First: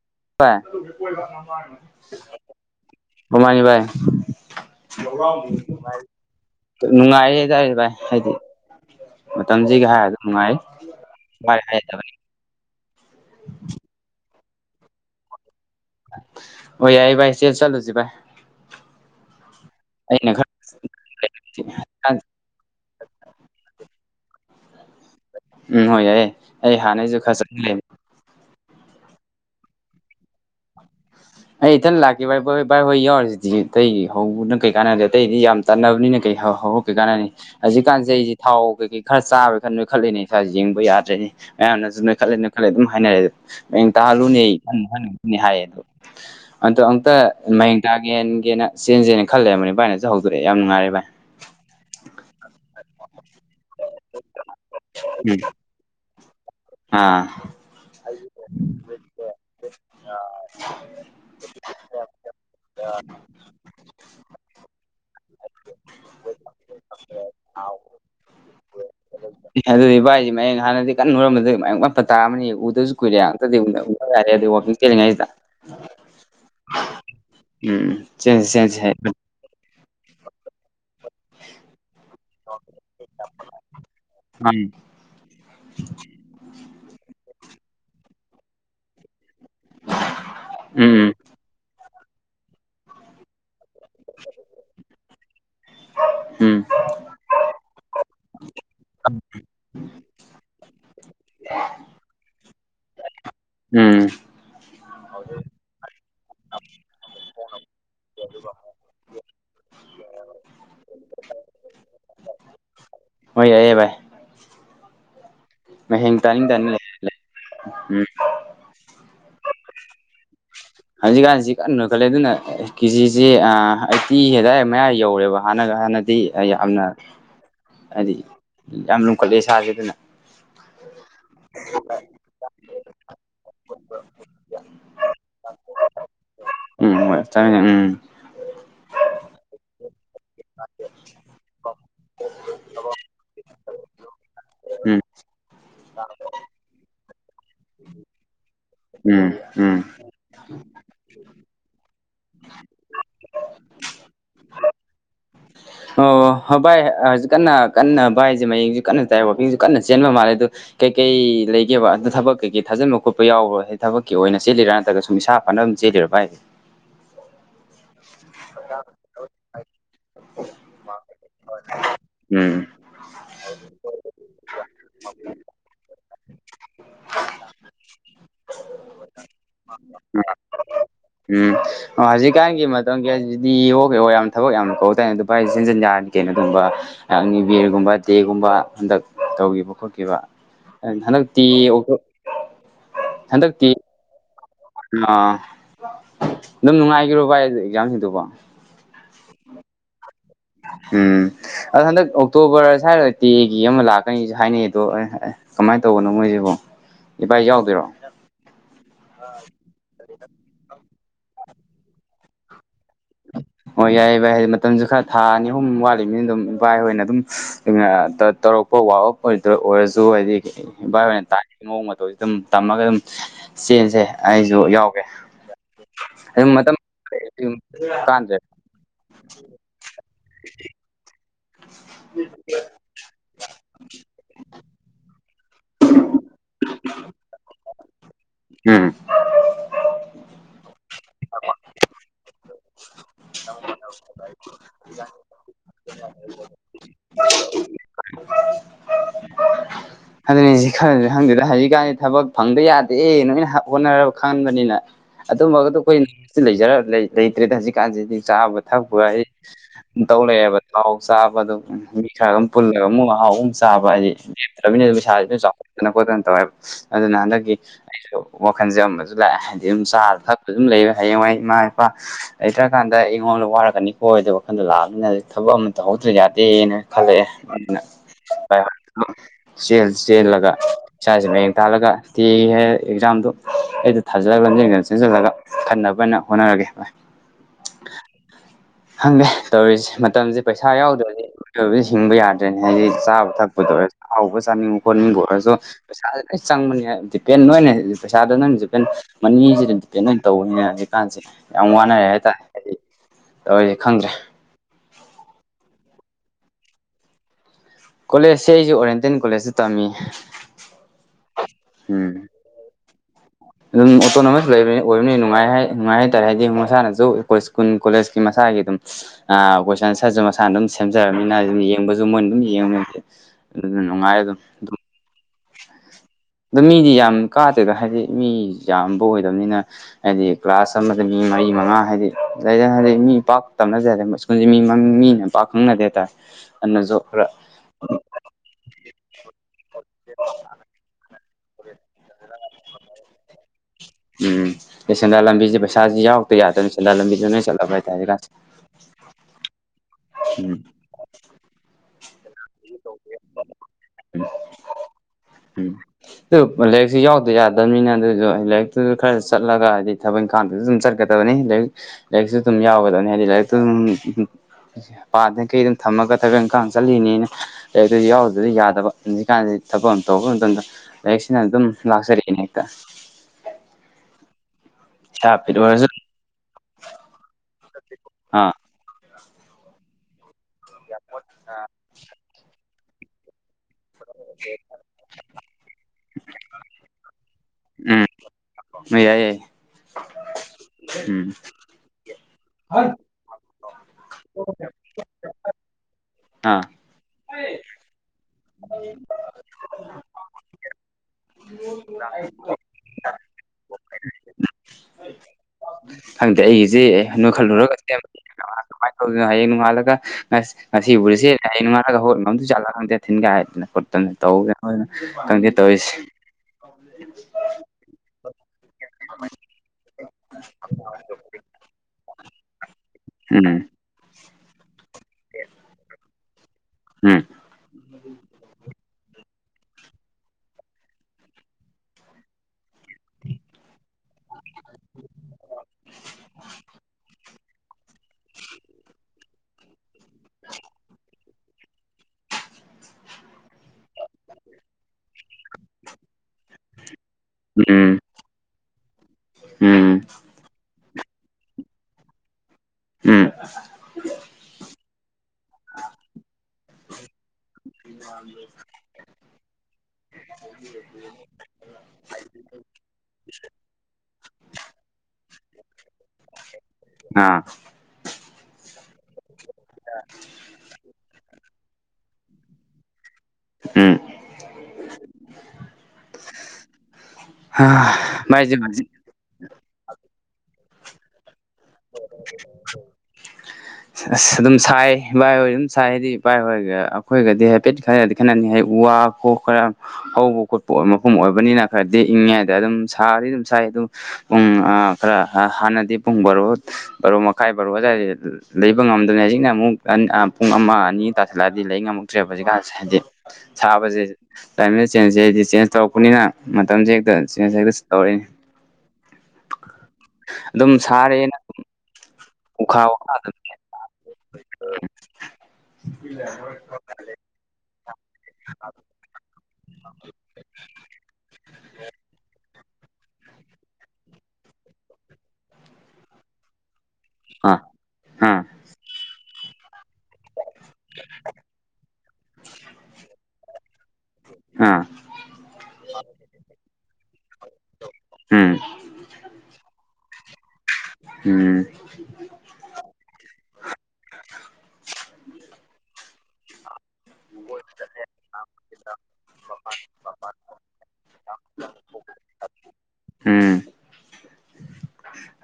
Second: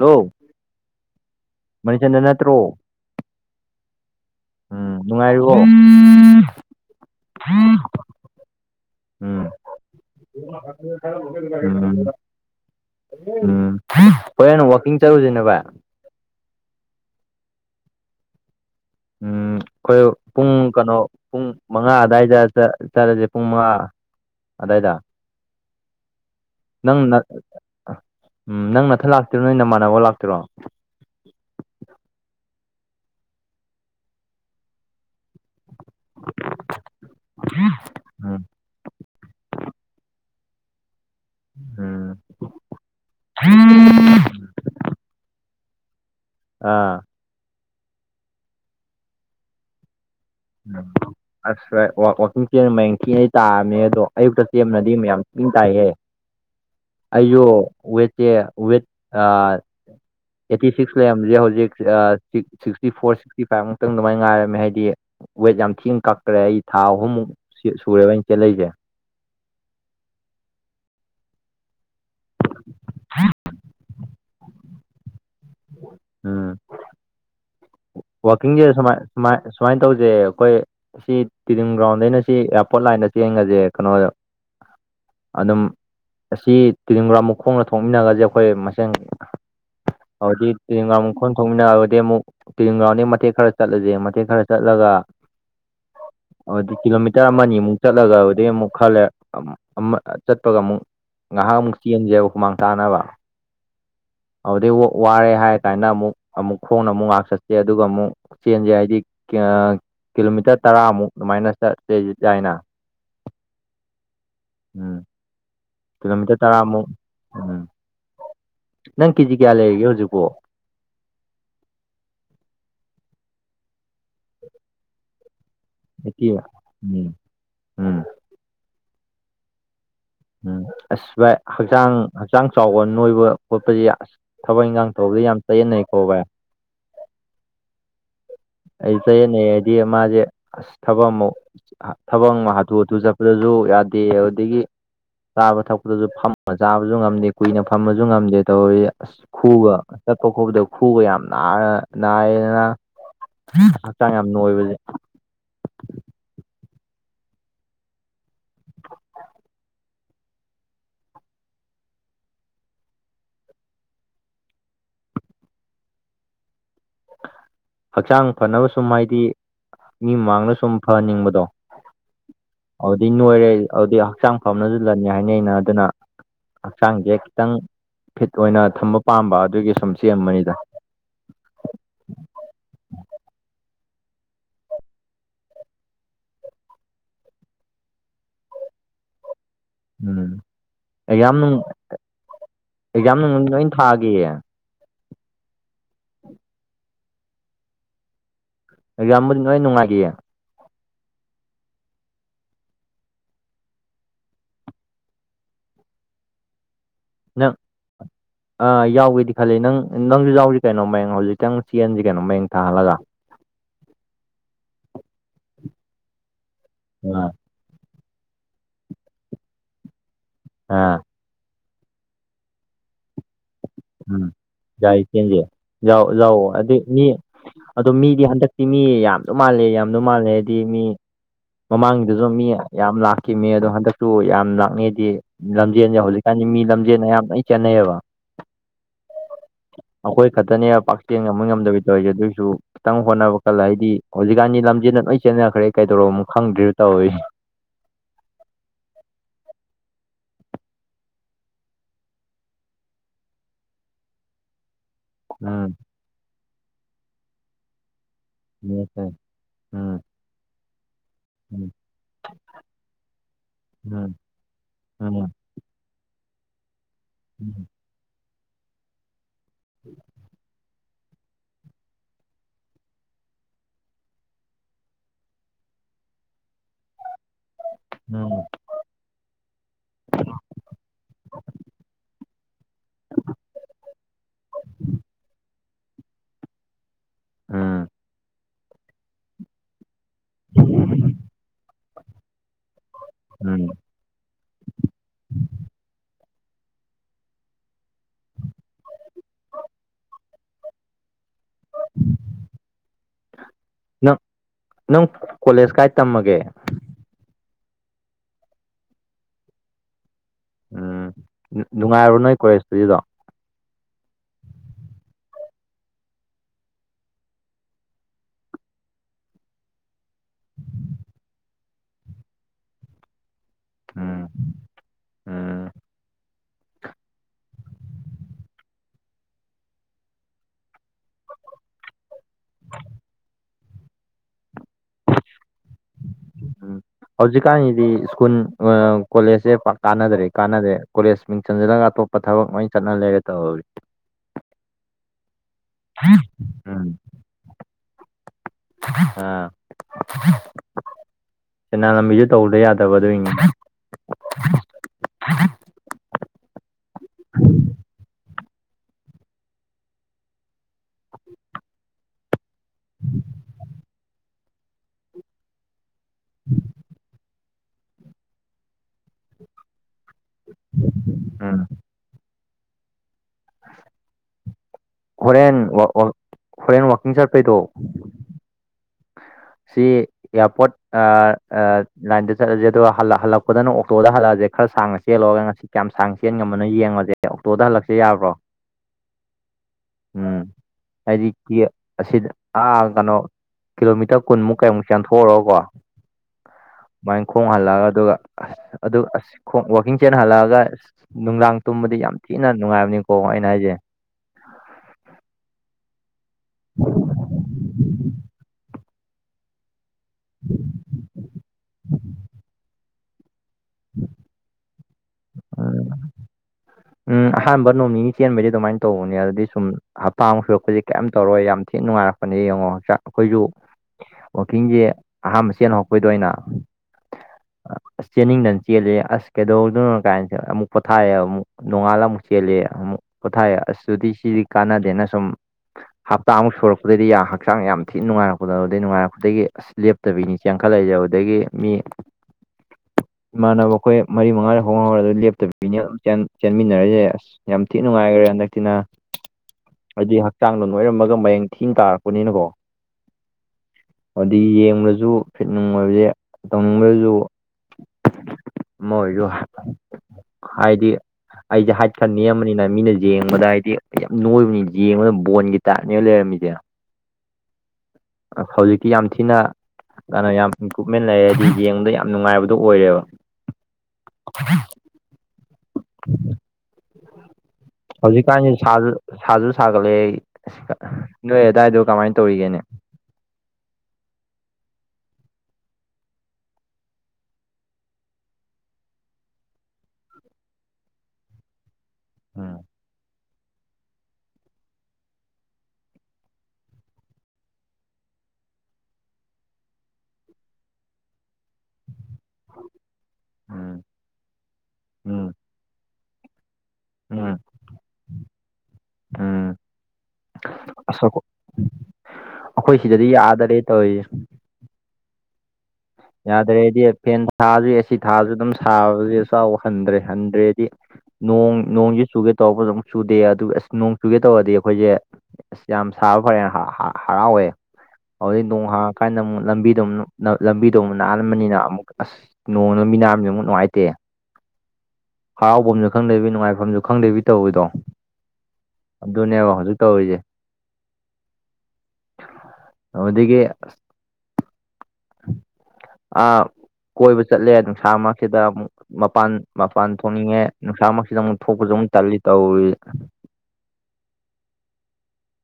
hello ꯕꯥꯏ ꯃꯅꯤꯆꯟꯗ ꯅꯠꯇ꯭ꯔꯣ ꯃꯅꯦ ꯕꯥꯏ ꯎꯝ ꯅꯨꯡꯉꯥꯏꯔꯤꯕꯣ ꯎꯝ ꯅꯨꯡꯉꯥꯏꯌꯦꯗ ꯚꯥꯏ ꯍꯥꯏꯗꯤ ꯎꯝ ꯃꯇꯝꯁꯤꯒꯤ ꯍꯥꯏꯔꯗꯤ ꯅꯨꯡꯉꯥꯏ ꯍꯥꯏꯒꯗꯕꯅꯤ ꯎꯝ ꯍꯣꯔꯦꯟ ꯋꯥꯛꯀꯤꯡ ꯆꯠꯂꯨꯁꯤꯅ ꯕꯥꯏ ꯑꯣ ꯌꯥꯏꯌꯦ ꯚꯥꯏ ꯆꯠꯂꯨꯁꯤ ꯚꯥꯏ ꯎꯝ ꯑꯩꯈꯣꯏ ꯑꯩꯅ ꯈꯔ ꯄꯨꯡ ꯀꯩꯅꯣ ꯄꯨꯡ ꯃꯉꯥ ꯑꯗꯥꯏꯗ ꯆꯠꯂꯁꯦ ꯄꯨꯡ ꯃꯉꯥ ꯑꯗꯥꯏꯗ ꯎꯝ ꯍꯣꯏ ꯌꯥꯏꯌꯦ ꯑꯩ ꯅꯪ ꯍꯥꯟꯅꯩꯁꯨ ꯅꯠ ꯈꯔ ꯆꯠꯅꯤꯡ ꯂꯩꯕ ꯎꯝ ꯅꯪ ꯅꯊꯟ ꯂꯥꯛꯇꯣꯏꯔꯣ ꯅꯣꯏ ꯅꯃꯥꯟꯅꯕ ꯂꯥꯛꯇꯣꯏꯔꯣ ꯑꯩ ꯏꯊꯪ ꯂꯥꯛꯀꯦꯚ ꯚꯣꯏ ꯚꯥꯏ ꯍꯣꯏ ꯌꯥꯎꯔꯤꯁꯤꯗꯤ ꯏꯇꯩ ꯍꯧꯕꯅꯪ ꯀꯩ ꯀꯥꯟꯅꯗꯦ ꯑꯇꯩꯗꯤ ꯌꯥꯝ ꯇꯟꯅꯕꯅꯤꯅ ꯀꯩ ꯍꯧꯔꯛꯀꯩ ꯀꯥꯟꯅꯅꯤ ꯍꯧꯖꯤꯛꯀꯥꯟꯁꯦ ꯑꯩꯁꯤ ꯎꯝ ꯊꯥꯎ ꯀꯩꯀꯩ ꯈꯔ ꯆꯥꯕꯩ ꯈꯔ ꯅꯣꯏ ꯈꯠꯂꯦꯅꯦ ꯏꯁꯥꯁꯦ ꯌꯦꯡꯕ ꯌꯥꯗ꯭ꯔꯦꯅꯤ ꯃꯌꯥꯝꯅꯁꯨ ꯎꯝ ꯅꯣꯏꯈꯠꯂꯦ ꯅꯣꯏꯈꯠꯂꯦ ꯑꯗꯨꯝ ꯍꯥꯏꯅꯔꯦ ꯃꯌꯦꯡ ꯑꯥ ꯇꯥꯍꯜꯂꯨꯅꯦ [unintelligible] ꯍꯥꯏꯌꯦ ꯑꯗꯣ ꯑꯇꯣ ꯑꯃꯨꯛꯇ ꯃꯌꯦꯡ ꯇꯥꯒꯦꯅ ꯆꯦꯟꯁꯦꯅ ꯈꯜꯂꯦ ꯏꯕꯥꯏ ꯇ ꯍꯧꯗꫭꯔꯦ ꯌꯥꯝ ꯅꯨꯉꯥꯏꯔꯦ ꯚꯥꯏ ꯑꯁ ꯍꯣꯏ ꯋꯥ ꯋꯥꯛꯀꯤꯡ ꯆꯦꯟ ꯃꯌꯦꯡ ꯊꯤꯅ ꯇꯥꯔꯝꯃꯦ ꯑꯗꯣ ꯑꯌꯨꯛꯇ ꯆꯦꯟꯕꯗꯤ ꯃꯌꯥꯝ ꯎꯝ ꯊꯤꯟ ꯇꯥꯏꯍꯦ ꯑꯥ ꯑꯩꯖꯨ ꯋꯦꯠ ꯁꯦ ꯋꯦꯠ ꯑꯦꯠꯇꯤ ꯁꯤꯛꯁ ꯂꯩꯔꯝꯕꯁꯦ ꯍꯧꯖꯤꯛ ꯁꯤꯛꯁꯇꯤ ꯐꯣꯔ ꯁꯤꯛꯁꯇꯤ ꯐꯥꯏꯚ ꯃꯨꯛꯇꯪ ꯑꯗꯨꯃꯥꯏꯅ ꯉꯥꯏꯔꯝꯅꯦ ꯍꯥꯏꯗꯤ ꯋꯦꯠ ꯌꯥꯝ ꯊꯤꯅ ꯀꯛꯈ꯭ꯔꯦ ꯑꯩ ꯊꯥ ꯑꯍꯨꯝꯃꯨꯛ ꯁꯨꯔꯦꯕ ꯑꯩꯅ ꯆꯦꯜꯂꯛꯢꯁꯦ ꯑꯗꯨꯗꯤ ꯚꯥꯏꯁꯦ ꯃꯌꯦꯡ ꯍꯥꯟꯅꯗꯤ ꯀꯟꯅ ꯅꯣꯏꯔꯝꯕꯗꯒꯤ ꯃꯌꯦꯡ ꯇꯥꯔꯝꯅꯤ ꯎꯗꯁꯨ ꯀꯨꯏꯔꯦ ꯑꯝꯇꯗꯤ ꯎꯅꯕ ꯍꯣꯏ ꯌꯥꯔꯦ ꯑꯗꯨ ꯋꯥꯛꯀꯤꯡ ꯆꯦꯜꯂꯤꯉꯩꯗ ꯎꯝ ꯎꯝ ꯆꯦꯟꯁꯤ ꯋꯥꯀꯤꯡꯖꯦ ꯆꯦꯟꯁꯤ ꯁꯃꯥꯏ ꯁꯃꯥꯏ ꯁꯨꯃꯥꯏꯅ ꯇꯧꯖꯦ ꯑꯩꯈꯣꯏ ꯁꯤ ꯇꯤꯗꯤꯝ ꯒ꯭ꯔꯥꯎꯟꯗꯩꯅ ꯁꯤ ꯑꯦꯌꯥꯔꯄꯣꯠ ꯂꯥꯏꯟꯗ ꯆꯦꯟꯒ꯭ꯔꯁꯦ ꯀꯩꯅꯣꯗ ꯎꯝ ꯑꯗꯨꯝ ꯑꯁꯤ ꯇꯤꯗꯤꯝꯒ꯭ꯔꯥꯎꯟ ꯈꯣꯡꯅ ꯊꯣꯛꯃꯤꯟꯅꯈ꯭ꯔꯁꯦ ꯑꯩꯈꯣꯏ ꯃꯁꯦꯟ ꯑꯧꯗꯤ ꯇꯤꯗꯤꯝ ꯒ꯭ꯔꯥꯎꯟ ꯎꯝ ꯃꯨꯛ ꯈꯣꯏꯅ ꯊꯣꯛꯃꯤꯟꯅꯔꯨꯔꯗꯤ ꯑꯃꯨꯛ ꯇꯤꯗꯤꯝ ꯒ꯭ꯔꯥꯎꯟꯗꯩ ꯃꯇꯦꯛ ꯈꯔ ꯆꯠꯂꯁꯦ ꯃꯇꯦꯛ ꯈꯔ ꯆꯠꯂꯒ ꯎꯝ ꯑꯗꯨ ꯀꯤꯂꯣꯃꯤꯠ ꯇꯔ ꯑꯃꯅꯤꯃꯨꯛ ꯆꯠꯂꯒ ꯑꯗꯩ ꯑꯃꯨꯛ ꯈꯜꯂꯦ ꯑꯃ ꯆꯠꯄꯒ ꯑꯃꯨꯛ ꯉꯥꯍꯥꯛ ꯑꯃꯨꯛ ꯆꯦꯟꯁꯦꯕ ꯍꯨꯃꯥꯡ ꯇꯥꯅꯕ ꯎꯝ ꯑꯗꯨꯗꯩ ꯋꯥꯔꯦ ꯍꯥꯏꯔ ꯀꯥꯟꯗ ꯑꯃꯨꯛ ꯑꯃꯨꯛ ꯈꯣꯡꯅ ꯑꯃꯨꯛ ꯉꯥꯍꯥꯛ ꯆꯠ ꯆꯦꯜꯁꯦ ꯑꯗꯨꯒ ꯑꯃꯨꯛ ꯆꯦꯟꯖꯦ ꯍꯥꯏꯗꯤ ꯑꯥ ꯀꯤꯂꯣꯃꯤꯇꯔ ꯇꯔꯥꯃꯨꯛ ꯑꯗꯨꯃꯥꯏꯅ ꯆꯠꯁꯦꯁꯨ ꯌꯥꯏꯅ ꯍꯣꯏ ꯌꯥꯏꯑꯦ ꯚꯥꯏ ꯎꯝ ꯃꯍꯌꯦꯡ ꯀꯤꯂꯣꯃꯤꯇꯔ ꯇꯥꯅꯤꯡ ꯇꯥꯅꯤꯡ ꯇꯔꯥꯃꯨꯛ ꯂꯩ ꯎꯝ ꯅꯪ ꯀꯦꯖꯤ ꯀꯌꯥ ꯂꯩꯔꯤꯒꯦ ꯍꯧꯖꯤꯛꯄꯣ ꯍꯧꯖꯤꯛꯒꯥꯟꯁꯦ ꯀꯥꯟꯅ ꯅꯣꯏꯈꯠꯂꯦ ꯑꯗꯨꯅ ꯀꯦꯖꯤꯁꯤ ꯑꯥ ꯑꯩꯠꯇꯤ ꯑꯩꯢ ꯑꯗꯨꯋꯥꯢ ꯃꯌꯥ ꯌꯧꯔꯦꯕ ꯍꯥꯟꯅꯒ ꯍꯥꯟꯅꯗꯤ ꯑꯩꯠꯇꯤ ꯌꯥꯝꯅ ꯎꯝ ꯎꯝ ꯍꯥꯏꯗꯤ ꯌꯥꯝ ꯂꯨꯝꯈꯠꯂꯦ ꯏꯁꯥꯥꯁꯦ ꯑꯗꯨꯅ ꯎꯝ ꯑꯁ ꯚꯥꯏ ꯍꯛꯆꯥꯡ ꯍꯛꯆꯥꯡ ꯆꯥꯎꯕ ꯅꯣꯏꯕ ꯈꯣꯠꯄꯁꯤ ꯑꯁ ꯊꯕꯛ ꯏꯟꯈꯥꯡ ꯊꯧꯕꯗ ꯌꯥꯝ ꯆꯌꯦꯠꯅꯩꯀꯣ ꯚꯥꯏ ꯎꯝ ꯍꯣꯏ ꯆꯠꯃꯤꯅꯩ ꯎꯝ ꯑꯩ ꯆꯥꯌꯦꯠꯅꯩ ꯍꯥꯏꯗꯤ ꯃꯥꯁꯦ ꯊꯕꯛꯃꯨꯛ ꯊꯕꯛ ꯑꯃ ꯍꯥꯊꯨ ꯍꯥꯊꯨ ꯆꯠꯄꯗꯁꯨ ꯌꯥꯗꯦ ꯑꯗꯨꯗꯒꯤ ꯎꯝ ꯆꯥꯕ ꯊꯛꯄꯗꯁꯨ ꯐꯝ ꯆꯥꯕꯁꯨ ꯉꯝꯗꯦ ꯀꯨꯏꯅ ꯐꯝꯕꯁꯨ ꯉꯝꯗꯦ ꯇꯧꯔꯤ ꯑꯁ ꯎꯝ ꯈꯨꯕ ꯎꯝ ꯆꯠꯄ ꯈꯣꯠꯄꯗ ꯈꯨꯒ ꯌꯥꯝ ꯅꯥ ꯅꯥꯏꯌꯦꯗꯅ ꯍꯛꯆꯥꯡ ꯌꯥꯝ ꯅꯣꯏꯕꯁꯦ ꯑꯣ ꯍꯣꯏ ꯚꯥꯏ ꯍꯧꯖꯤꯛ ꯀꯟꯅ ꯀꯟꯅ ꯚꯥꯏꯁꯦ ꯃꯌꯦꯡꯁꯨ ꯀꯟꯅ ꯇꯥꯏ ꯋꯥꯀꯤꯡꯁꯨ ꯀꯟꯅ ꯆꯦꯟꯕ ꯃꯥꯜꯂꯦ ꯑꯗꯨ ꯀꯩꯀꯩ ꯂꯩꯒꯦꯕ ꯑꯗ ꯊꯕꯛ ꯀꯩꯀꯩ ꯊꯥꯖꯤꯟꯕ ꯈꯣꯠꯄ ꯌꯥꯎꯕ꯭ꯔ ꯊꯕꯛꯀꯤ ꯑꯣꯏꯅ ꯆꯦꯠꯂꯤꯔꯥ ꯅꯠꯇ꯭ꯔꯒ ꯁꯨꯝ ꯏꯁꯥ ꯢꯁꯥ ꯐꯅꯕ ꯆꯦꯜꯂꯤꯔꯣ ꯚꯥꯏꯗꯤ ꯍꯛꯆꯥꯡ ꯐꯅꯕ ꯁꯨꯝ ꯍꯥꯏꯗꯤ ꯃꯤ ꯃꯥꯡꯗ ꯁꯨꯝ ꯐꯍꯟꯅꯤꯡꯕꯗꯣ ꯎꯝ ꯑꯗꯨꯗꯤ ꯅꯣꯏꯔꯦ ꯑꯗꯨꯗꯤ ꯍꯛꯆꯥꯡ ꯐꯕꯅ ꯂꯟꯅꯤ ꯍꯥꯏꯅꯩꯅ ꯑꯗꯨꯅ ꯍꯛꯆꯥꯡꯖꯦ ꯈꯤꯇꯪ ꯐꯤꯠ ꯑꯣꯏꯅ ꯊꯝꯕ ꯄꯥꯝꯕ ꯑꯗꯨꯒꯤ ꯁꯨꯝ ꯁꯦꯝꯕꯅꯤꯗ ꯎꯝ ꯑꯣ ꯍꯧꯖꯤꯛꯀꯥꯟꯒꯤ ꯃꯇꯝꯒꯤ ꯍꯥꯏꯖꯤꯗꯤ ꯌꯣꯒ ꯑꯣꯌꯥꯝ ꯊꯕꯛ ꯌꯥꯝꯅ ꯀꯧꯗꯥꯏꯅꯦ ꯑꯗꯨ ꯕꯥꯏꯁꯨ ꯆꯦꯟꯖꯤꯟ ꯌꯥꯔꯅꯤ ꯀꯩꯅꯣꯒꯨꯝꯕ ꯑꯒꯅꯤꯕꯤꯔꯒꯨꯝꯕ ꯇꯦꯒꯨꯝꯕ ꯍꯟꯗꯛ ꯇꯧꯈꯤꯕ ꯈꯣꯠꯈꯤꯕ ꯎꯝ ꯑꯦꯛꯖꯥꯝ ꯍꯟꯗꯛꯇꯤ ꯅꯨꯡ [unintelligible] ꯍꯟꯗꯛꯇꯤ ꯀꯤꯌꯦ ꯑꯥ ꯑꯗꯨꯝ ꯅꯨꯡꯉꯥꯏꯒꯤꯕ꯭ꯔꯣ ꯚꯥꯏ ꯑꯦꯛꯖꯥꯝꯖꯤꯡꯗꯨꯕꯣ ꯌꯦꯛꯖꯥꯝꯕꯨꯗꯤ ꯂꯣꯢ ꯅꯨꯡꯉꯥꯏꯒꯤꯌꯦ ꯎꯝ ꯑꯗꯣ ꯍꯟꯗꯛ ꯑꯣꯛꯇꯣꯕꯔ ꯁꯨꯋꯥꯢꯗ ꯇꯤꯑꯦꯒꯤ ꯑꯃ ꯂꯥꯛꯀꯅꯤꯁꯨ ꯍꯥꯏꯅꯩ ꯑꯗꯣ ꯀꯃꯥꯏꯅ ꯇꯧꯕꯅꯣ ꯃꯣꯏꯁꯤꯕꯨ ꯕꯥꯏ ꯌꯥꯎꯗꯣꯏꯔꯣ ꯑ ꯌꯥꯎꯒꯦꯗꯤ ꯈꯜꯂꯤ ꯅꯪ ꯅꯪꯁꯨ ꯌꯥꯎꯁꯤ ꯀꯩꯅꯣ ꯃꯌꯦꯡ ꯍꯧꯖꯤꯛꯇꯩ ꯆꯦꯟꯁꯤ ꯀꯩꯅꯣ ꯃꯌꯦꯡ ꯊꯥꯍꯜꯂꯒ ꯑꯣ ꯌꯥꯏꯌꯦ ꯕꯥꯏ ꯍꯥꯏꯗꯤ ꯃꯇꯝꯁꯨ ꯈꯔ ꯊꯥ ꯑꯅꯤ ꯑꯍꯨꯝ ꯋꯥꯠꯂꯤꯕꯅꯤꯅ ꯑꯗꯨꯝ ꯚꯥꯏ ꯑꯣꯏꯅ ꯑꯗꯨꯝ ꯑꯥ ꯇꯧꯔꯛꯄ ꯋꯥꯛꯑꯥꯎꯠ ꯑꯣꯏꯔꯁꯨ ꯑꯥ ꯍꯥꯏꯗꯤꯏꯕꯥꯏ [inaudible] ꯇꯥꯒꯤ ꯃꯑꯣꯡ ꯃꯇꯧꯁꯨ ꯑꯗꯨꯝ ꯇꯝꯃꯒ ꯑꯗꯨꯝ ꯆꯦꯟꯁꯦ ꯎꯝ ꯑꯩꯁꯨ ꯌꯥꯏ ꯌꯥꯎꯒꯦ ꯆꯦꯟꯁꯦ ꯌꯥꯎ ꯑꯗꯨꯝ ꯌꯥꯎꯑꯣ ꯃꯇꯝ ꯑꯗꯩ ꯃꯤ ꯑꯗꯣ ꯃꯤꯗꯤ ꯀꯥꯟꯗꯦ ꯍꯟꯗꯛꯇꯤ ꯃꯤ ꯌꯥꯝꯗꯧ ꯃꯥꯜꯂꯦ ꯌꯥꯝꯗꯧ ꯃꯥꯜꯂꯦ ꯍꯥꯏꯗꯤ ꯃꯤ ꯃꯃꯥꯡꯒꯤꯗꯖꯨ ꯃꯤ ꯌꯥꯝ ꯂꯥꯛꯈꯤꯃꯦ ꯑꯗꯣ ꯍꯟꯗꯛꯁꯨ ꯌꯥꯝ ꯂꯥꯛꯅꯦꯗꯤ ꯂꯝꯖꯦꯟꯖꯦ ꯍꯧꯖꯤꯛꯀꯥꯟꯗꯤ ꯃꯤ ꯂꯝꯖꯦꯟ ꯑꯌꯥꯝ ꯂꯣꯏ ꯆꯦꯟꯅꯩꯌꯦꯕ ꯎꯝ ꯑꯈꯣꯏ ꯈꯛꯇꯅꯦ ꯌꯥꯝ ꯄꯥꯛ ꯆꯦꯟ ꯉꯝꯃꯣꯏ ꯉꯝꯗꯕꯤ ꯇꯧꯔꯤꯁꯦ ꯑꯗꯨꯏꯁꯨ ꯈꯤꯇꯪ ꯍꯣꯠꯅꯕ ꯀꯜꯂ ꯍꯥꯏꯗꯤ ꯍꯧꯖꯤꯛꯀꯥꯟꯗꯤ ꯂꯝꯖꯦꯜꯗ ꯂꯣꯏ ꯆꯦꯟꯅꯈ꯭ꯔꯦ ꯀꯩꯗꯧꯔꯃꯣ ꯈꯪꯗ꯭ꯔꯦ ꯇꯧꯔꯤꯁꯤ [unintelligible] ꯑꯗꯨꯅꯤ ꯁꯤ ꯈꯔꯁꯨ ꯈꯪꯗꯦꯗ ꯍꯧꯖꯤꯛ ꯀꯥꯟꯗꯤ ꯊꯕꯛ ꯐꯪꯗ ꯌꯥꯗꯦ ꯅꯣꯏꯅ ꯍꯛ ꯍꯣꯠꯅꯔꯕ ꯈꯟꯕꯅꯤꯅ ꯎꯝ ꯑꯗꯨꯝꯕꯒꯗꯨ ꯑꯩꯈꯣꯏ ꯆꯤꯜ ꯂꯩꯖꯔꯥ ꯂꯩꯇ꯭ꯔꯦꯗꯗ ꯍꯧꯖꯤꯛꯀꯥꯟꯖꯤꯗꯤ ꯆꯥꯕ ꯊꯛꯄ ꯑꯩ ꯎꯝ ꯇꯧꯂꯩꯔ꯭ꯕ ꯊꯥꯎ ꯆꯥꯕꯗꯨꯝ ꯎꯝ ꯃꯤ ꯈꯔꯗꯨꯝ ꯄꯨꯜꯂꯒ ꯑꯃꯨꯛ ꯑꯍꯥꯎꯕ ꯑꯃꯨꯛ ꯆꯥꯕ ꯍꯥꯏꯗꯤ ꯎꯝ ꯂꯦꯞꯇ꯭ꯔꯕꯅꯤꯅ ꯄꯩꯁꯥꯁꯤ ꯎꯝ ꯑꯗꯨꯝ ꯆꯥꯎꯈꯠꯇꯅ ꯈꯣꯠꯇꯅ ꯇꯧꯋꯦꯕ ꯑꯗꯨ ꯅꯍꯥꯟ ꯅꯪꯒꯤ ꯑꯩꯖꯨ ꯋꯥꯈꯜꯁꯦ [unintelligible] ꯗꯨ ꯂꯥꯛꯑꯦ ꯍꯥꯏꯗꯤ ꯑꯗꯨꯝ ꯆꯥꯔ ꯊꯛꯔ ꯑꯗꯨꯝ ꯂꯩꯔꯦ ꯍꯌꯦꯡꯋꯥꯏ ꯏꯃꯥ ꯏꯄꯥ ꯂꯩꯇ꯭ꯔꯀꯥꯟꯗ ꯑꯩꯉꯣꯟꯗ ꯋꯥꯔꯛꯀꯅꯤꯀꯣꯏꯗꯣ ꯋꯥꯈꯜꯗꯣ ꯂꯥꯛꯑꯝꯅꯤꯅ ꯊꯕꯛ ꯑꯃ ꯇꯧꯍꯧꯗ꯭ꯔ ꯌꯥꯗꯔ꯭ꯦꯅ ꯈꯜꯂꯛꯑꯦ ꯑꯗꯨꯅꯦ ꯎꯝ [unintelligible] ꯆꯦꯜ ꯆꯦꯜꯂꯒ ꯏꯁꯥꯖꯦ ꯃꯌꯦꯡ ꯇꯥꯍꯜꯂꯒ ꯇꯤ ꯑꯦ ꯍꯥꯏ ꯑꯦꯛꯖꯥꯝꯗꯨ ꯑꯩꯗꯣ ꯊꯥꯖꯜꯂꯅꯤ ꯂꯝꯖꯦꯟꯖ ꯆꯦꯟꯁꯤꯜꯂꯒ ꯈꯟꯅꯕꯅ ꯍꯣꯠꯅꯔꯒꯦ ꯚꯥꯏ ꯎꯝ ꯍꯪꯗꯦ ꯇꯧꯔꯤꯁꯤ ꯃ ꯃꯇꯝꯖꯦ ꯄꯩꯁꯥ ꯌꯥꯎꯗꯔꯗꯤ ꯃꯤꯑꯣꯏꯕꯖꯦ ꯍꯤꯡꯕ ꯌꯥꯗ꯭ꯔꯦꯅꯤ ꯍꯥꯏꯗꯤ ꯆꯥꯕ ꯎꯝ ꯊꯛꯄꯗ ꯑꯣꯏꯔꯁꯨ ꯑꯍꯥꯎꯕ ꯆꯥꯅꯤꯡꯕ ꯍꯣꯠꯅꯤꯡꯕꯨ ꯑꯣꯏꯔꯁꯨ ꯄꯩꯁꯥꯥꯖꯦ ꯂꯣꯏ ꯆꯪꯕꯅꯦ ꯗꯤꯄꯦꯟ ꯅꯣꯏꯅ ꯄꯩꯁꯥꯗ ꯅꯣꯏꯅ ꯗꯤꯄꯦꯟ ꯃꯅꯤꯖꯤꯗ ꯗꯤꯄꯦꯟ ꯂꯣꯏꯅ ꯇꯧꯕꯅꯤꯅ ꯍꯧꯖꯤꯛꯀꯥꯟꯁꯦ ꯌꯥꯝ ꯋꯥꯅꯔꯦ ꯍꯥꯏꯇꯥꯔꯦ ꯇꯧꯔꯤꯖꯦ ꯈꯪꯗ꯭ꯔꯦ ꯅꯪ ꯅꯪ ꯀꯣꯂꯦꯖ ꯀꯥꯏ ꯇꯝꯃꯒꯦ ꯀꯣꯂꯦꯖꯁꯦ ꯑꯩꯖꯨ ꯑꯣꯔꯦꯟꯇꯦꯟ ꯀꯣꯂꯦꯖꯇ ꯇꯝꯃꯤ ꯎꯝ ꯎꯝ ꯅꯨꯡꯉꯥꯏꯕꯔꯣ ꯅꯣꯏ ꯀꯣꯂꯦꯖ ꯇꯨꯗꯤꯗꯣ ꯑꯗꯨꯝ ꯑꯣꯇꯣꯅꯣꯃꯁ ꯂꯩꯕꯅꯤ ꯑꯣꯏꯕꯅꯤ ꯅꯨꯡꯉꯥꯏ ꯍꯥꯏ ꯅꯨꯡꯉꯥꯏ ꯍꯥꯏꯇꯥꯥꯔꯦ ꯍꯥꯏꯗꯤ ꯃꯁꯥꯅꯖꯨ ꯑꯩꯈꯣꯏ ꯁ꯭ꯀꯨꯜ ꯀꯣꯂꯦꯖꯀꯤ ꯃꯁꯥꯒꯤ ꯑꯗꯨꯝ ꯑ ꯑꯈꯣꯏ ꯁꯥꯏꯁ ꯁꯠꯁꯨ ꯃꯁꯥꯅ ꯑꯗꯨꯝ ꯁꯦꯝꯖꯔꯕꯅꯤꯅ ꯗꯨꯝ ꯌꯦꯡꯕꯖꯨ ꯃꯣꯏꯅ ꯑꯗꯨꯝ ꯌꯦꯡꯉꯝꯃꯦ ꯍꯧꯖꯤꯛꯇꯤ ꯑꯗꯨꯅ ꯅꯨꯡꯉꯥꯏ ꯎꯝ ꯑꯗꯨꯝ ꯗꯨꯝ ꯎꯝ ꯑꯗꯣ ꯃꯤꯗꯤ ꯌꯥꯝ ꯀꯥꯗꯦꯗ ꯍꯥꯏꯗꯤ ꯃꯤ ꯌꯥꯝꯕ ꯑꯣꯏꯗꯕꯅꯤꯅ ꯍꯥꯏꯗꯤ ꯀ꯭ꯂꯥꯁ ꯑꯃꯗ ꯃꯤ ꯃꯔꯤ ꯃꯉꯥ ꯍꯥꯏꯗꯤ ꯂꯩ ꯍꯥꯏꯗꯤ ꯃꯤ ꯄꯥꯛ ꯇꯝꯅꯖꯔꯦ ꯁꯀꯨꯜꯁꯦ ꯃꯤ ꯃꯃꯤꯡ ꯃꯤꯅ ꯄꯥ ꯈꯪꯅꯗꯦꯗ ꯎꯝ ꯈꯪꯉꯁꯨ ꯈꯔꯥ ꯍꯧꯖꯤꯛꯀꯥꯟꯒꯤꯗꯤ ꯁ꯭ꯀꯨꯜ ꯀꯣꯂꯦꯖꯁꯦ ꯄꯥꯛ ꯀꯥꯟꯅꯗ꯭ꯔꯦ ꯀꯥꯟꯅꯗ꯭ꯔꯦ ꯀꯣꯂꯦꯖ ꯃꯤꯡꯆꯟꯁꯤꯜꯂꯒ ꯑꯇꯣꯞꯄ ꯊꯕꯛ ꯂꯣꯏ ꯆꯠꯅ ꯂꯩꯔꯦ ꯇꯧꯔꯤꯁꯤ ꯎꯝ ꯁꯦꯟꯗꯥꯟ ꯂꯝꯕꯤꯁꯤ ꯄꯩꯁꯥꯁꯤ ꯌꯥꯎꯇꯥ ꯌꯥꯗꯥꯗꯅ ꯎꯝ ꯁꯦꯟꯗꯥꯟ ꯂꯝꯕꯤꯗ ꯂꯣꯏꯅ ꯆꯠꯂꯕ ꯍꯥꯏ ꯇꯥꯔꯦ ꯑꯥ ꯎꯝ ꯁꯦꯟꯗꯥꯟ ꯂꯝꯕꯤꯁꯨ ꯇꯧꯗ ꯌꯥꯗꯕ ꯑꯗꯨꯏꯅꯤ ꯎꯝ ꯎꯝ ꯑꯗꯨ ꯂꯥꯏꯔꯤꯛꯁꯤ ꯌꯥꯎꯗ ꯌꯥꯗꯕꯅꯤꯅ ꯑꯗꯨꯁꯨ ꯂꯦꯛ [unintelligible] ꯑꯗꯨꯖꯨ ꯈꯔ ꯆꯠꯂꯒ ꯍꯥꯏꯗꯤ ꯊꯕꯛ ꯏꯪꯈꯥꯡꯗꯨꯁꯨ ꯑꯗꯨꯝ ꯆꯠꯀꯗꯕꯅꯤ ꯗꯩꯩ ꯂꯥꯏꯔꯤꯛꯁꯨ ꯑꯗꯨꯝ ꯌꯥꯎꯒꯗꯕꯅꯤ ꯍꯥꯏꯗꯤ ꯂꯥꯏꯔꯤꯛꯇꯨ ꯑꯗꯨꯝ ꯄꯥꯗꯅ ꯀꯩꯝ ꯊꯝꯃꯒ ꯊꯕꯛ ꯏꯪꯈꯥꯡ ꯆꯠꯂꯤꯅꯤꯅ ꯂꯔꯤꯛꯇꯗꯤ ꯌꯥꯎꯔꯨꯗꯗꯤ ꯌꯥꯗꯕ ꯍꯧꯖꯤꯛꯀꯥꯟꯗꯤ ꯊꯕꯛ ꯑꯃ ꯇꯧꯔꯨꯄ ꯃꯇꯝꯗ ꯂꯥꯏꯔꯤꯛꯁꯤꯅ ꯎꯝ ꯑꯗꯨꯝ ꯂꯥꯛꯆꯔꯛꯏꯅꯦ ꯍꯦꯛꯇ ꯏꯁꯥ ꯍꯣꯔꯦꯟ ꯐꯤꯠ ꯑꯣꯏꯔꯁꯨ ꯋꯥꯛ ꯋꯥꯛ ꯍꯣꯔꯦꯟ ꯋꯥꯛꯀꯤꯡ ꯆꯥꯠꯄꯩꯗꯣ ꯑꯥ ꯁꯤ ꯑꯦꯌꯥꯔꯄꯣꯔꯠ ꯑ ꯑ ꯂꯥꯏꯟꯗ ꯆꯠꯂꯖꯦ ꯑꯗꯨꯒ ꯍꯜꯂꯛ ꯍꯜꯂꯛ ꯈꯣꯗꯅ ꯑꯣꯛꯇꯣꯗ ꯍꯜꯂꯛꯑꯁꯦ ꯈꯔ ꯁꯥꯡꯅ ꯆꯦꯜꯂꯨꯔꯒ ꯉꯁꯤ ꯀꯌꯥꯝ ꯁꯥꯡꯅ ꯆꯦꯟ ꯉꯝꯕꯅꯣ ꯌꯦꯡꯉꯣꯁꯦ ꯑꯦ ꯑꯣꯛꯇꯣꯗ ꯍꯜꯂꯛꯁꯦ ꯌꯥꯕ꯭ꯔꯣ ꯅꯣꯏ ꯌꯥꯏ-ꯌꯥꯏ ꯎꯝ ꯍꯥꯏꯗꯤ ꯑꯁꯤꯗꯥ ꯑꯥ ꯀꯩꯅꯣ ꯀꯤꯂꯣꯃꯤꯇꯔ ꯀꯨꯟꯃꯨꯛ ꯀꯩꯃꯨꯛ ꯆꯦꯟꯊꯣꯔꯣꯑꯣꯀꯣ ꯑꯥ ꯁꯨꯃꯥꯏ ꯈꯣꯡ ꯍꯜꯂꯛꯑꯒ ꯑꯗꯨꯒ ꯑꯁ-ꯑꯁ ꯋꯥꯛꯀꯤꯡ ꯆꯦꯟ ꯍꯜꯂꯛꯑꯒ ꯅꯨꯡꯗꯥꯡ ꯇꯨꯝꯕꯗꯤ ꯌꯥꯝ ꯊꯤꯅ ꯅꯨꯡꯉꯥꯏꯕꯅꯤꯀꯣ ꯑꯩꯅ ꯍꯥꯏꯁꯦ ꯈꯪꯗꯦ ꯑꯩꯒꯤꯁꯤ ꯅꯣꯏ ꯈꯜꯂꯨꯔꯒ ꯀꯃꯥꯏꯅꯥ ꯇꯧꯗꯣꯏꯅꯣ ꯍꯌꯦꯡ ꯅꯣꯡꯉꯥꯂꯒ ꯑꯁ ꯉꯁꯤꯕꯨꯗꯤ ꯆꯦꯜꯂꯦ ꯍꯌꯦꯡ ꯅꯣꯡꯉꯟꯂꯒ ꯍꯧꯒꯠ ꯉꯝꯗꯣꯏꯖꯠꯂꯥ ꯈꯪꯗꯦ ꯊꯤꯟꯒꯥꯏꯗꯅ ꯈꯣꯠꯇꯅ ꯇꯧꯗꯅ ꯂꯣꯏꯅ ꯈꯪꯗꯦ ꯎꯝ ꯇꯧꯔꯤꯁꯤ ꯎꯝ ꯑꯍꯥꯟꯕ ꯅꯣꯡ ꯅꯤꯅꯤ ꯆꯦꯟꯕꯩꯗꯤ ꯑꯗꯨꯃꯥꯏꯅ ꯇꯧꯕꯅꯦ ꯑꯗꯨꯗꯤ ꯁꯨꯝ ꯍꯞꯇꯥ ꯑꯃꯥ ꯁꯨꯔꯛꯄꯩꯗꯩꯩ ꯀꯩꯝ ꯇꯧꯔꯛꯑꯣꯏ ꯌꯥꯝ ꯊꯤꯅ ꯅꯨꯡꯉꯥꯏꯕꯅꯤ ꯑꯗꯩꯩ ꯌꯦꯡꯉꯣ ꯑꯩꯈꯣꯏꯁꯨ ꯎꯝ ꯋꯥꯛꯀꯤꯡꯒꯤ [unintelligible] ꯑꯍꯥꯟꯕ ꯆꯦꯟ ꯍꯧꯔꯛꯄꯩꯗ ꯑꯩꯅꯥ ꯎꯝ ꯑꯁ ꯆꯦꯟꯅꯤꯡꯗꯅ ꯆꯦꯜꯂꯦ ꯑꯁ ꯀꯩꯗꯧꯔꯨꯗꯣꯏꯅꯣ ꯀꯥꯏꯅꯁꯨ ꯑꯃꯨꯛ ꯄꯣꯊꯥꯏꯑꯦꯕ ꯑꯃꯨꯛ ꯅꯣꯡꯉꯥꯜꯂ ꯑꯃꯨꯛ ꯆꯦꯜꯂꯤ ꯑꯃꯨꯛ ꯄꯣꯊꯥꯏ ꯑꯁꯗꯤ ꯁꯤꯗꯤ ꯀꯥꯟꯅꯗꯦꯅ ꯁꯨꯝ ꯍꯞꯇꯥꯃꯨꯛ ꯁꯨꯔꯛꯄꯗꯩꯗꯤ ꯌꯥ ꯍꯛꯆꯥꯡ ꯌꯥꯝ ꯊꯤꯅ ꯅꯨꯡꯉꯥꯏꯔꯛꯄꯗꯣ ꯑꯗꯨꯗꯗꯒꯤ ꯅꯨꯡꯉꯥꯏꯔꯛꯄꯗꯒꯤ ꯑꯁꯦꯞ ꯐꯠꯇꯕꯤꯅꯤꯁꯦ ꯆꯦꯟꯈꯠꯂꯛꯏꯁꯦ ꯑꯗꯨꯗꯒꯤ ꯃꯤ [unintelligible] ꯏꯃꯥꯟꯅꯕ ꯑꯩꯈꯣꯏ ꯃꯔꯤ ꯃꯉꯥꯗ ꯍꯣꯡꯍꯧꯔ ꯑꯗꯨ ꯂꯦꯞꯇꯕꯤꯅꯤ ꯑꯗꯨꯝ ꯆꯦꯟꯃꯤꯟꯅꯔꯁꯦ ꯑꯁ ꯌꯥꯝ ꯊꯤ ꯎꯝ ꯅꯨꯡꯉꯥꯏꯈ꯭ꯔꯦ ꯍꯟꯗꯛꯇꯤꯅ ꯎꯝ ꯑꯩꯗꯤ ꯍꯥ ꯍꯛꯆꯥꯡꯗꯣ ꯅꯣꯏꯔꯝꯃꯒ ꯃꯌꯦꯡ ꯊꯤꯅ ꯇꯥꯔꯛꯄꯅꯤꯅꯀꯣ ꯎꯝ ꯑꯗꯨꯗꯤ ꯌꯦꯡꯕꯁꯨ ꯐꯤꯠ ꯅꯨꯡꯉꯥꯏꯕꯁꯦ ꯇꯧꯅꯤꯡꯕꯁꯨ [inaudible] ꯑꯩꯗꯤ ꯍꯥꯏꯠ ꯈꯔꯥ ꯅꯦꯝꯕꯅꯤꯅ ꯃꯤꯅ ꯌꯦꯡꯕꯗ ꯍꯥꯏꯗꯤ ꯌꯥꯝ ꯅꯣꯏꯕꯅꯤ ꯌꯦꯡꯕꯗ ꯕꯣꯟꯒꯤ ꯇꯥꯏꯞꯅꯦ ꯂꯩꯔꯝꯃꯤꯁꯦ ꯑꯥ ꯍꯧꯖꯤꯛꯇꯤ ꯌꯥꯝ ꯊꯤꯅ ꯀꯅꯣ ꯌꯥꯝ ꯏꯝꯀ꯭ꯔꯨꯞꯃꯦꯟ ꯂꯩꯔꯦ ꯍꯥꯏꯗꯤ ꯌꯦꯡꯕꯗ ꯌꯥꯝ ꯅꯨꯡꯉꯥꯏꯕꯗꯨ ꯑꯗꯨ ꯑꯣꯏꯌꯦꯕ ꯎꯝ ꯑ ꯃꯥꯏꯖꯤ ꯃꯥ [unintelligible] ꯁꯥꯁꯨꯨ ꯁꯥꯒꯠꯂꯦ ꯅꯣꯏ ꯑꯗꯨꯗꯥꯋꯥꯏꯗꯣ ꯀꯃꯥꯏꯅ ꯇꯧꯔꯤꯒꯦꯅꯦ ꯑꯁ ꯑꯗꯨꯝ ꯁꯥꯏ ꯕꯥꯏ ꯍꯣꯏ ꯑꯗꯨꯝ ꯁꯥꯏ ꯍꯥꯏꯗꯤ ꯕꯥꯏ ꯍꯣꯏꯒ ꯑꯩꯈꯣꯏꯒꯗꯤ ꯍꯥꯏꯐꯦꯠ ꯈꯔꯗꯤ ꯈꯟꯅꯅꯤ ꯍꯥꯏ ꯋꯥ ꯍꯣꯛ ꯈꯔ ꯍꯧꯕ ꯈꯣꯠꯄ ꯃꯐꯝ ꯑꯣꯏꯕꯅꯤꯅ ꯈꯔꯗꯤ ꯏꯪꯉꯦ ꯎꯝ ꯑꯗꯨꯝ ꯁꯥꯗꯤ ꯑꯗꯨꯝ ꯁꯥꯏ ꯑꯗꯨ ꯄꯨꯡ ꯈꯔ ꯍꯥꯟꯅꯗꯤ ꯄꯨꯡ ꯕꯥꯔꯣ ꯕꯥꯔꯣ ꯃꯈꯥꯏ ꯕꯥꯔꯣ ꯑꯗꯥꯏꯗ ꯂꯩꯕ ꯉꯝꯗꯣꯏꯅꯦ ꯍꯧꯖꯤꯛꯅ ꯑꯃꯨꯛ ꯄꯨꯡ ꯑꯃꯥ ꯑꯅꯤ ꯇꯥꯁꯜꯂꯛꯑꯗꯤ ꯂꯩ ꯉꯝꯃ ꯈꯪꯗꯦ ꯍꯧꯖꯤꯛꯀꯟꯁꯤ ꯍꯥꯏꯗꯤ ꯎꯝ ꯁꯥꯕꯁꯦ ꯀ꯭ꯂꯥꯏꯃꯦꯠ ꯆꯦꯟꯖꯁꯦ ꯎꯝ ꯍꯥꯏꯗꯤ ꯆꯦꯟꯖ ꯇꯧꯔꯛꯄꯅꯤꯅ ꯃꯇꯝꯁꯦ ꯍꯦꯛꯇ ꯎꯝ ꯆꯦꯟꯠꯁ ꯍꯦꯛꯇ ꯇꯧꯔꯛꯏꯅꯦ ꯎꯝ ꯑꯗꯨꯝ ꯑꯁ ꯁꯥꯔꯦꯅ ꯑꯩꯈꯣꯏ ꯁꯤꯗꯗꯤ ꯌꯥꯗꯔꯦ ꯇꯧꯔꯤꯁꯤ ꯑ [inaudible] ꯌꯥꯗ꯭ꯔꯦꯗꯤ ꯐꯦꯟ ꯊꯥꯁꯨ ꯑꯦꯁꯤ ꯊꯥꯁꯨ ꯑꯗꯨꯝ ꯁꯥꯕꯁꯦ ꯆꯥꯎ ꯍꯟꯗ꯭ꯔꯦ ꯍꯟꯗ꯭ꯔꯦꯗꯤ ꯅꯣꯡ ꯅꯣꯡꯖꯦ ꯆꯨꯒꯦ ꯇꯧꯔꯄ ꯑꯗꯨꯝ ꯆꯨꯗꯦ ꯑꯗꯨꯒ ꯑꯁ ꯅꯣꯡ ꯆꯨꯒꯦ ꯇꯧꯔꯗꯤ ꯑꯩꯈꯣꯏꯖꯦ ꯑꯁ ꯌꯥꯝ ꯁꯥꯕ ꯐꯔꯦꯅ ꯍ-ꯍ ꯍꯔꯥꯎꯌꯦ ꯑꯥ ꯑꯥ ꯑꯗꯨꯗꯩꯩ ꯅꯣꯡ ꯍꯥꯡꯉꯀꯥꯟꯗ ꯑꯃꯨꯛ ꯂꯝꯕꯤꯗ ꯃꯨꯛ ꯂꯝꯕꯤꯗꯣ ꯑꯃꯨꯛ ꯅꯥꯜꯂꯝꯕꯅꯤꯅ ꯑꯃꯨꯛ ꯑꯁ ꯅꯣꯡ ꯂꯝꯕꯤ ꯅꯥꯟꯕꯅꯤꯅ ꯑꯃꯨꯛ ꯅꯨꯡꯉꯥꯏꯇꯦ ꯑꯥ ꯍꯔꯥꯎꯕꯝꯖꯨ ꯈꯪꯗꯕꯤ ꯅꯨꯡꯉꯥꯏꯐꯝꯁꯨ ꯈꯪꯗꯦꯕꯤ ꯇꯧꯕꯤꯗꯣ ꯎꯝ ꯑꯗꯨꯅꯦꯕ ꯍꯧꯖꯤꯛ ꯇꯧꯔꯤꯖꯦ ꯎꯝ ꯑꯗꯨꯗꯒꯤ ꯑꯁ [inaudible] ꯑ ꯀꯣꯏꯕ ꯆꯠꯂꯦ ꯅꯨꯡꯁꯥꯃꯛꯁꯤꯗ ꯑꯃꯨꯛ ꯃꯄꯥꯟ ꯃꯄꯥꯟ ꯊꯣꯛꯅꯤꯡꯉꯦ ꯅꯨꯡꯁꯥꯃꯛꯁꯤꯗ ꯑꯃꯨꯛ ꯊꯣꯛꯄꯖꯨ ꯑꯃꯨꯛ ꯇꯜꯂꯤ ꯇꯧꯔꯤꯖꯦ ꯎꯝ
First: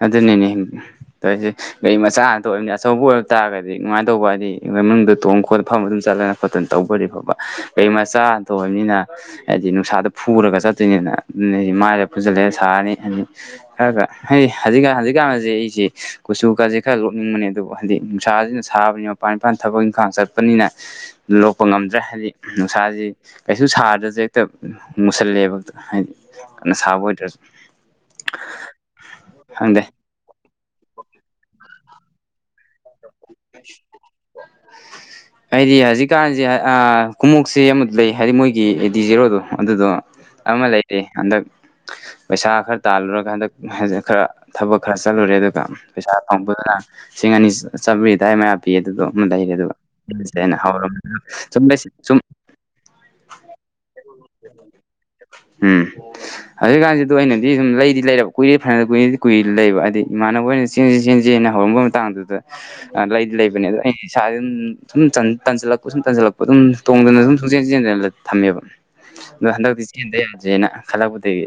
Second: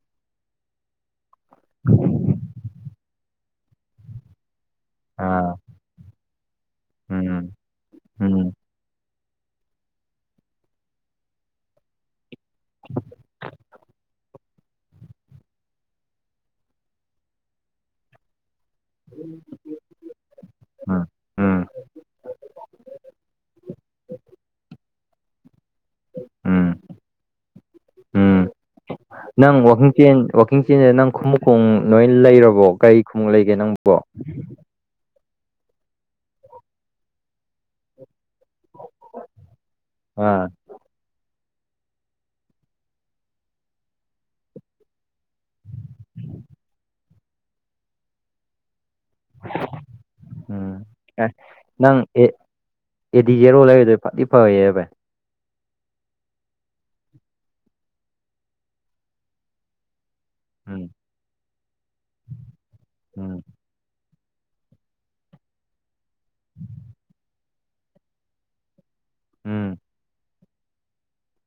ꯑꯗꯨꯅꯤꯅꯦ ꯇꯧꯔꯤꯖꯦ ꯒꯥꯔꯤ ꯃꯆꯥ ꯉꯥꯛꯇꯥ ꯑꯣꯏꯕꯅꯤ ꯑꯆꯧꯕ ꯑꯣꯏꯔ ꯇꯥꯔꯒꯗꯤ ꯅꯨꯡꯉꯥꯏꯗꯧꯕ ꯍꯥꯏꯗꯤ ꯏ ꯃꯅꯨꯡꯗ ꯊꯣꯡ ꯑꯥ ꯈꯣꯠꯅ ꯐꯝ ꯑꯗꯨꯝ ꯆꯠꯂꯅ ꯈꯣꯠꯇꯅ ꯇꯧꯕ ꯑꯣꯢꯔꯗꯤ ꯐꯕ ꯎꯝ ꯀꯩ ꯃꯆꯥ ꯎꯝ ꯑꯣꯢꯕꯅꯤꯅ ꯍꯥꯏꯗꯤ ꯅꯨꯡꯁꯥꯗ ꯐꯨꯔꯒ ꯆꯠꯇꯣꯏꯅꯤꯅ ꯑꯗꯨꯗꯤ ꯃꯥꯏ ꯄꯨꯖꯜꯂꯦ ꯁꯥꯔꯅꯤ ꯈꯔꯒ ꯍꯩ ꯍꯧꯖꯤꯛꯀꯥꯟ ꯍꯧꯖꯤꯛꯀꯥꯟꯁꯦ ꯑꯩꯁꯤ ꯀꯨꯆꯨ ꯀꯥꯁꯦ ꯈꯔ ꯂꯣꯛꯅꯤꯡꯕꯅꯦ ꯑꯗꯨꯕꯨ ꯍꯥꯏꯖꯤꯗꯤ ꯅꯨꯡꯁꯥꯖꯤꯅꯁꯨ ꯊꯥꯕꯅꯤꯅ ꯃꯄꯥꯟ ꯏꯄꯥꯟ ꯊꯕꯛ ꯏꯪꯈꯥꯡ ꯆꯠꯄꯅꯤꯅ ꯎꯝ ꯂꯣꯛꯄ ꯎꯝ ꯉꯝꯗ꯭ꯔꯦ ꯍꯥꯏꯕꯗꯤ ꯅꯨꯡꯁꯥꯁꯤ ꯀꯩꯁꯨ ꯁꯥꯔꯗ꯭ꯔꯖꯦ ꯍꯦꯛꯇ ꯃꯨꯁꯜꯂꯦꯕ ꯍꯥꯏꯗꯤ ꯎꯝ ꯀꯥꯟꯅ ꯁꯥꯕ ꯑꯣꯏꯗ꯭ꯔꯁꯨ ꯎꯝ ꯅꯪ ꯈꯪꯗꯦ ꯋꯥꯛꯀꯤꯡ ꯆꯦꯟ ꯋꯥꯋꯥꯛꯀꯤꯡ ꯆꯦꯟꯖꯤꯅ ꯅꯪ ꯈꯨꯃꯨꯛꯀꯣꯡ ꯂꯣꯏ ꯂꯩꯔꯕꯣ ꯀꯔꯤ ꯈꯨꯃꯨꯛ ꯂꯩꯒꯦ ꯅꯪꯕꯣ ꯑꯩꯗꯤ ꯍꯧꯖꯤꯛꯀꯥꯟꯖꯦ ꯑ ꯈꯨꯃꯨꯛꯁꯦ ꯑꯃꯗꯤ ꯂꯩ ꯍꯥꯏꯗꯤ ꯃꯣꯏꯒꯤ ꯒꯤ ꯑꯦ ꯗꯤ ꯖꯤꯔꯣꯗꯣ ꯑꯗꯨꯗꯣ ꯑꯥ ꯑꯃ ꯂꯩꯔꯦ ꯍꯟꯗꯛ ꯄꯩꯁꯥ ꯈꯔ ꯇꯥꯜꯂꯨꯔꯒ ꯍꯟꯗꯛ ꯐꯦꯖꯦ ꯈꯔ ꯊꯕꯛ ꯈꯔ ꯆꯠꯂꯨꯔꯦ ꯑꯗꯨꯒ ꯄꯩꯁꯥ ꯐꯪꯕꯗꯨꯅ ꯂꯤꯁꯤꯡ ꯑꯅꯤ ꯆꯝꯔꯤ ꯑꯗꯥꯏ ꯃꯌꯥ ꯄꯤ ꯑꯗꯨꯗꯣ ꯑꯃ ꯂꯩꯔꯦ ꯑꯗꯨꯒ ꯑꯩꯅ ꯎꯝ ꯍꯧꯔ ꯑꯦ ꯁꯨꯝ ꯕꯦꯁꯤꯛ ꯅꯪ ꯁꯨꯝ ꯑꯦ ꯑꯦꯗꯤ ꯖꯦꯔꯣ ꯂꯩꯔꯤꯗꯣ ꯐꯗꯤ ꯐꯩꯌꯦ ꯕꯥꯏ ꯎꯝ ꯍꯧꯖꯤꯛꯀꯥꯟꯁꯤꯗ ꯑꯗꯨ ꯑꯩꯅꯗꯤ ꯂꯩꯗꯤ ꯂꯩꯔꯕ ꯀꯨꯏꯔꯦ ꯐꯅ ꯐꯅꯗꯤ ꯀꯨꯏꯔꯗꯤ ꯀꯨꯏꯔꯦ ꯂꯩꯕ ꯍꯥꯏꯗꯤ ꯏꯃꯥꯟꯅꯕꯒꯩꯅ ꯎꯝ ꯆꯦꯟꯖꯤ ꯆꯦꯟꯖꯤꯅ ꯍꯧꯔꯝꯕ ꯃꯇꯥꯡꯗꯨꯗ ꯑ ꯂꯩꯗꯤ ꯎꯝ ꯂꯩꯕꯅꯦ ꯑꯩꯅ ꯑꯩ ꯏꯁꯥ ꯑꯗꯨꯝ ꯊꯨꯝ ꯇꯟꯖꯜꯂꯛꯄ ꯁꯨꯝ ꯇꯟꯖꯜꯂꯛꯄ ꯑꯗꯨꯝ ꯇꯣꯡꯗꯅ ꯑꯗꯨꯝ ꯁꯨꯡꯆꯦꯟ ꯆꯦꯟꯗꯅ ꯊꯝꯃꯦꯕ ꯑꯗꯣ ꯎꯝ ꯍꯟꯗꯛꯇꯤ ꯆꯦꯟꯗ ꯌꯥꯗ꯭ꯔꯦꯅ ꯈꯜꯂꯛꯄꯗꯒꯤ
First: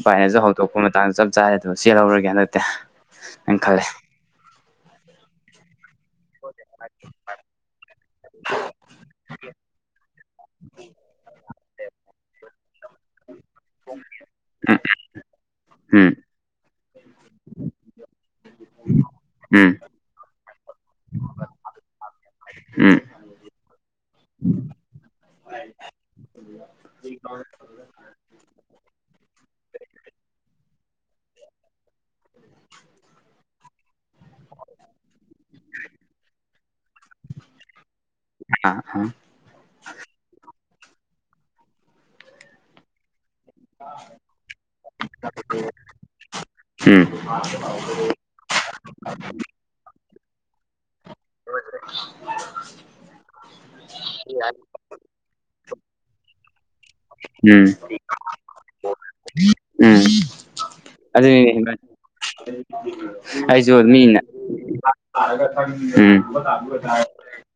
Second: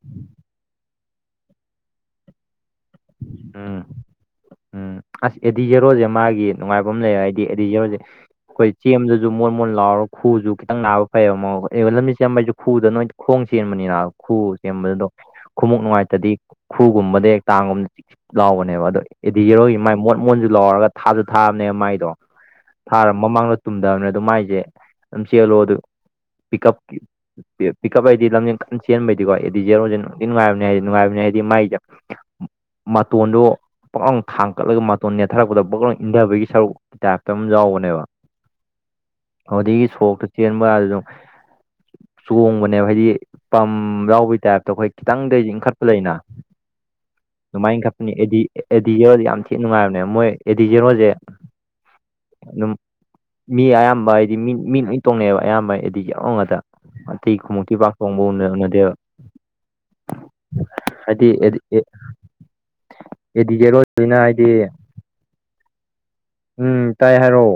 ꯏꯄꯥꯏꯅꯖꯨ ꯍꯧꯗꯣꯛꯄꯃ ꯥꯇꯥꯟ ꯆꯞ ꯆꯥꯔꯦ ꯑꯗꯨ ꯆꯦꯜꯍꯧꯔꯒꯦ ꯍꯟꯗꯛꯇꯦ ꯑꯩꯅ ꯎꯝ ꯈꯜꯂꯦ ꯎꯝ ꯑꯁ ꯑꯦꯗꯤ ꯖꯦꯔꯣꯖꯦ ꯃꯥꯒꯤ ꯅꯨꯡꯉꯥꯏꯕ ꯑꯃ ꯂꯩꯌꯦ ꯍꯥꯏꯗꯤ ꯑꯦꯗꯤ ꯖꯦꯔꯣꯖꯦ ꯑꯈꯣꯏ ꯆꯦꯟꯕꯗꯖꯨ ꯃꯣꯟ ꯃꯣꯟ ꯂꯥꯎꯔ ꯈꯨꯁꯨ ꯈꯤꯇꯪ ꯅꯥꯕ ꯐꯩꯌꯦꯕ ꯃꯣ ꯂꯝꯖꯦꯟ ꯆꯦꯟꯕꯁꯨ ꯈꯨꯗ ꯅꯣꯏ ꯈꯣꯡ ꯆꯦꯟꯕꯅꯤꯅ ꯈꯨ ꯆꯦꯟꯕꯗꯨꯗꯣ ꯈꯨꯎꯞ ꯎꯝ ꯅꯨꯡꯉꯥꯏꯇꯗꯤ ꯈꯨꯒꯨꯝꯕꯗ ꯇꯥꯡꯒꯨꯝꯕꯗ ꯂꯥꯎꯕꯅꯦꯕ ꯑꯗꯣ ꯑꯦꯗꯤ ꯖꯦꯔꯣ ꯎꯝ ꯃꯣꯟꯖꯨ ꯂꯥꯎꯔꯒ ꯊꯥꯖꯨ ꯊꯥꯕꯅꯦꯕ ꯃꯥꯏꯗꯣ ꯎꯝ ꯎꯝ ꯊꯥꯔ ꯃꯃꯥꯡꯗꯣ ꯇꯨꯝꯗꯕ ꯑꯗꯨ ꯃꯥꯏꯖꯦ ꯑꯗꯨꯝ ꯆꯦꯜꯂꯣ ꯑꯗꯨ ꯄꯤꯛ ꯀꯞꯀꯤ ꯀꯤꯞ ꯄꯤꯛ ꯀꯞ ꯑꯩꯗꯤ ꯂꯝꯖꯦꯟ ꯀꯟ ꯆꯦꯟꯕꯩꯗꯤꯀꯣ ꯑꯦꯗꯤ ꯖꯔꯣꯖꯦ ꯅꯨꯡꯗꯤ ꯅꯨꯡꯉꯥꯏꯕꯅꯦ ꯅꯨꯡꯉꯥꯏꯕꯅꯦ ꯍꯥꯏꯗꯤ ꯃꯥꯏꯗ ꯃꯇꯣꯟꯗꯣ ꯄꯥꯎꯡ ꯊꯥꯡ ꯀꯠꯂꯒ ꯃꯇꯣꯟ ꯅꯦꯠꯊꯔꯛꯄꯗ ꯕꯛꯂꯎ ꯏꯟꯗꯕꯒꯤ ꯁꯔꯨꯛ ꯇꯥꯏꯞꯇ ꯑꯃ ꯌꯥꯎꯕꯅꯦꯕ ꯑ ꯑ ꯑꯗꯨꯗꯒꯤ ꯁꯣꯛꯇ ꯆꯦꯟꯕꯒꯗꯣ ꯑꯗꯨꯝ ꯆꯣꯡꯕꯅꯦꯕ ꯍꯥꯏꯗꯤ ꯄꯝ ꯌꯥꯎꯕꯩ ꯇꯥꯏꯞꯇ ꯑꯈꯣꯏ ꯈꯤꯇꯪꯗ ꯏꯟꯈꯠꯄ ꯂꯩꯅ ꯎꯝ ꯑꯗꯨꯃꯥꯏꯅ ꯏꯟꯈꯠ ꯑꯦꯗꯤ ꯑꯦꯗꯤ ꯖꯦꯔꯣꯖꯦ ꯌꯥꯝ ꯊꯤꯅ ꯅꯨꯡꯉꯥꯏꯕꯅꯦ ꯃꯣꯏ ꯑꯦꯗꯤ ꯖꯦꯔꯣꯖꯦ ꯑꯗꯨꯝ ꯃꯤ ꯑꯌꯥꯝꯕ ꯍꯥꯏꯗꯤ ꯃꯤ ꯃꯤ ꯂꯣꯢ ꯇꯣꯡꯉꯛꯑꯦꯕ ꯑꯌꯥꯝꯕ ꯑꯦꯗꯤꯒꯤ ꯑꯣꯡ ꯉꯥꯇꯥ ꯑꯇꯩ ꯎꯝ ꯈꯨꯃꯨꯛꯇꯤ ꯄꯥꯛ ꯇꯣꯡꯕ ꯎꯅꯕ ꯅꯠꯇꯦꯕ ꯑꯗꯨꯅꯦ ꯏꯕꯥꯏ ꯑꯩꯁꯨ ꯖꯦꯔꯣꯁꯤꯅ ꯃꯤꯅ ꯍꯥꯏꯗꯤ [unintelligible] ꯎꯝ ꯎꯝ ꯇꯥꯏ ꯍꯥꯏꯔꯛꯑꯣ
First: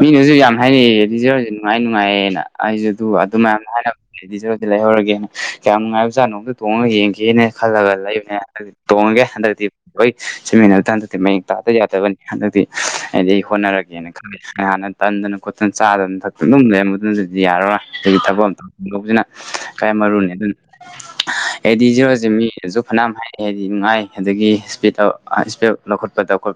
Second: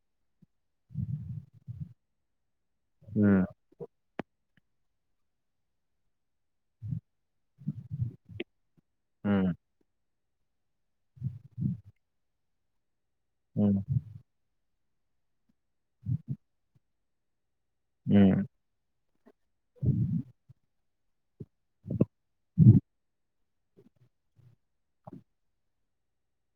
ꯃꯤꯅꯁꯨ ꯌꯥꯝ ꯍꯥꯏꯅꯩꯑꯦ ꯑꯦꯗꯤꯌꯣꯗꯨ ꯅꯨꯡꯉꯥꯏ ꯅꯨꯡꯉꯥꯏꯌꯦꯅ ꯑꯩꯖꯨ ꯑꯗꯨ ꯋꯥ ꯎꯝ ꯍꯥꯏꯅ ꯑꯦꯗꯤꯖꯦꯔꯣꯗꯤ ꯂꯩꯍꯧꯔꯒꯦ ꯀꯌꯥꯝ ꯅꯨꯡꯉꯥꯏꯕ ꯖꯥꯠꯅꯣ ꯑꯝꯇ ꯊꯣꯡꯉꯒ ꯌꯦꯡꯒꯦꯅ ꯈꯜꯂꯒ ꯂꯩꯕꯅꯦ ꯍꯟꯇꯛꯇꯤ ꯇꯣꯡꯉꯒꯦ ꯎꯝ ꯍꯟꯗꯛꯇꯤ ꯍꯣꯏ ꯆꯟꯃꯤꯟꯅꯔꯗ ꯍꯟꯗꯛꯇꯤ ꯃꯌꯦꯡ ꯇꯥꯗꯕ ꯌꯥꯗꯕꯅꯤ ꯍꯟꯗꯛꯇꯤ ꯑꯩꯗꯤ ꯎꯝ ꯍꯣꯠꯅꯔꯒꯦꯅ ꯈꯜꯂꯤ ꯀꯥꯟꯅ ꯇꯟꯗꯅ ꯈꯣꯠꯇꯅ ꯆꯥꯗꯅꯊꯛꯇ ꯑꯗꯨꯝ ꯂꯩꯔꯝꯕ ꯑꯗꯨꯅꯗꯤ ꯌꯥꯔꯔꯣꯏ ꯑꯗꯨꯒꯤ ꯎꯝ ꯊꯕꯛ ꯑꯝꯇ ꯖꯤꯅ ꯈ꯭ꯋꯥꯢ ꯃꯔꯨꯅꯤ ꯑꯗꯨꯅ ꯑꯦꯗꯤ ꯖꯤꯔꯣꯖꯦ ꯃꯤꯅꯁꯨ ꯐꯅꯌꯥꯝ ꯍꯥꯏ ꯑꯩ ꯍꯥꯏꯗꯤ ꯅꯨꯡꯉꯥꯏ ꯑꯗꯒꯤ ꯏꯁꯄꯤꯠ ꯏꯁꯄꯤꯠ ꯂꯧꯈꯠꯄꯗ ꯈꯣꯠꯄꯗ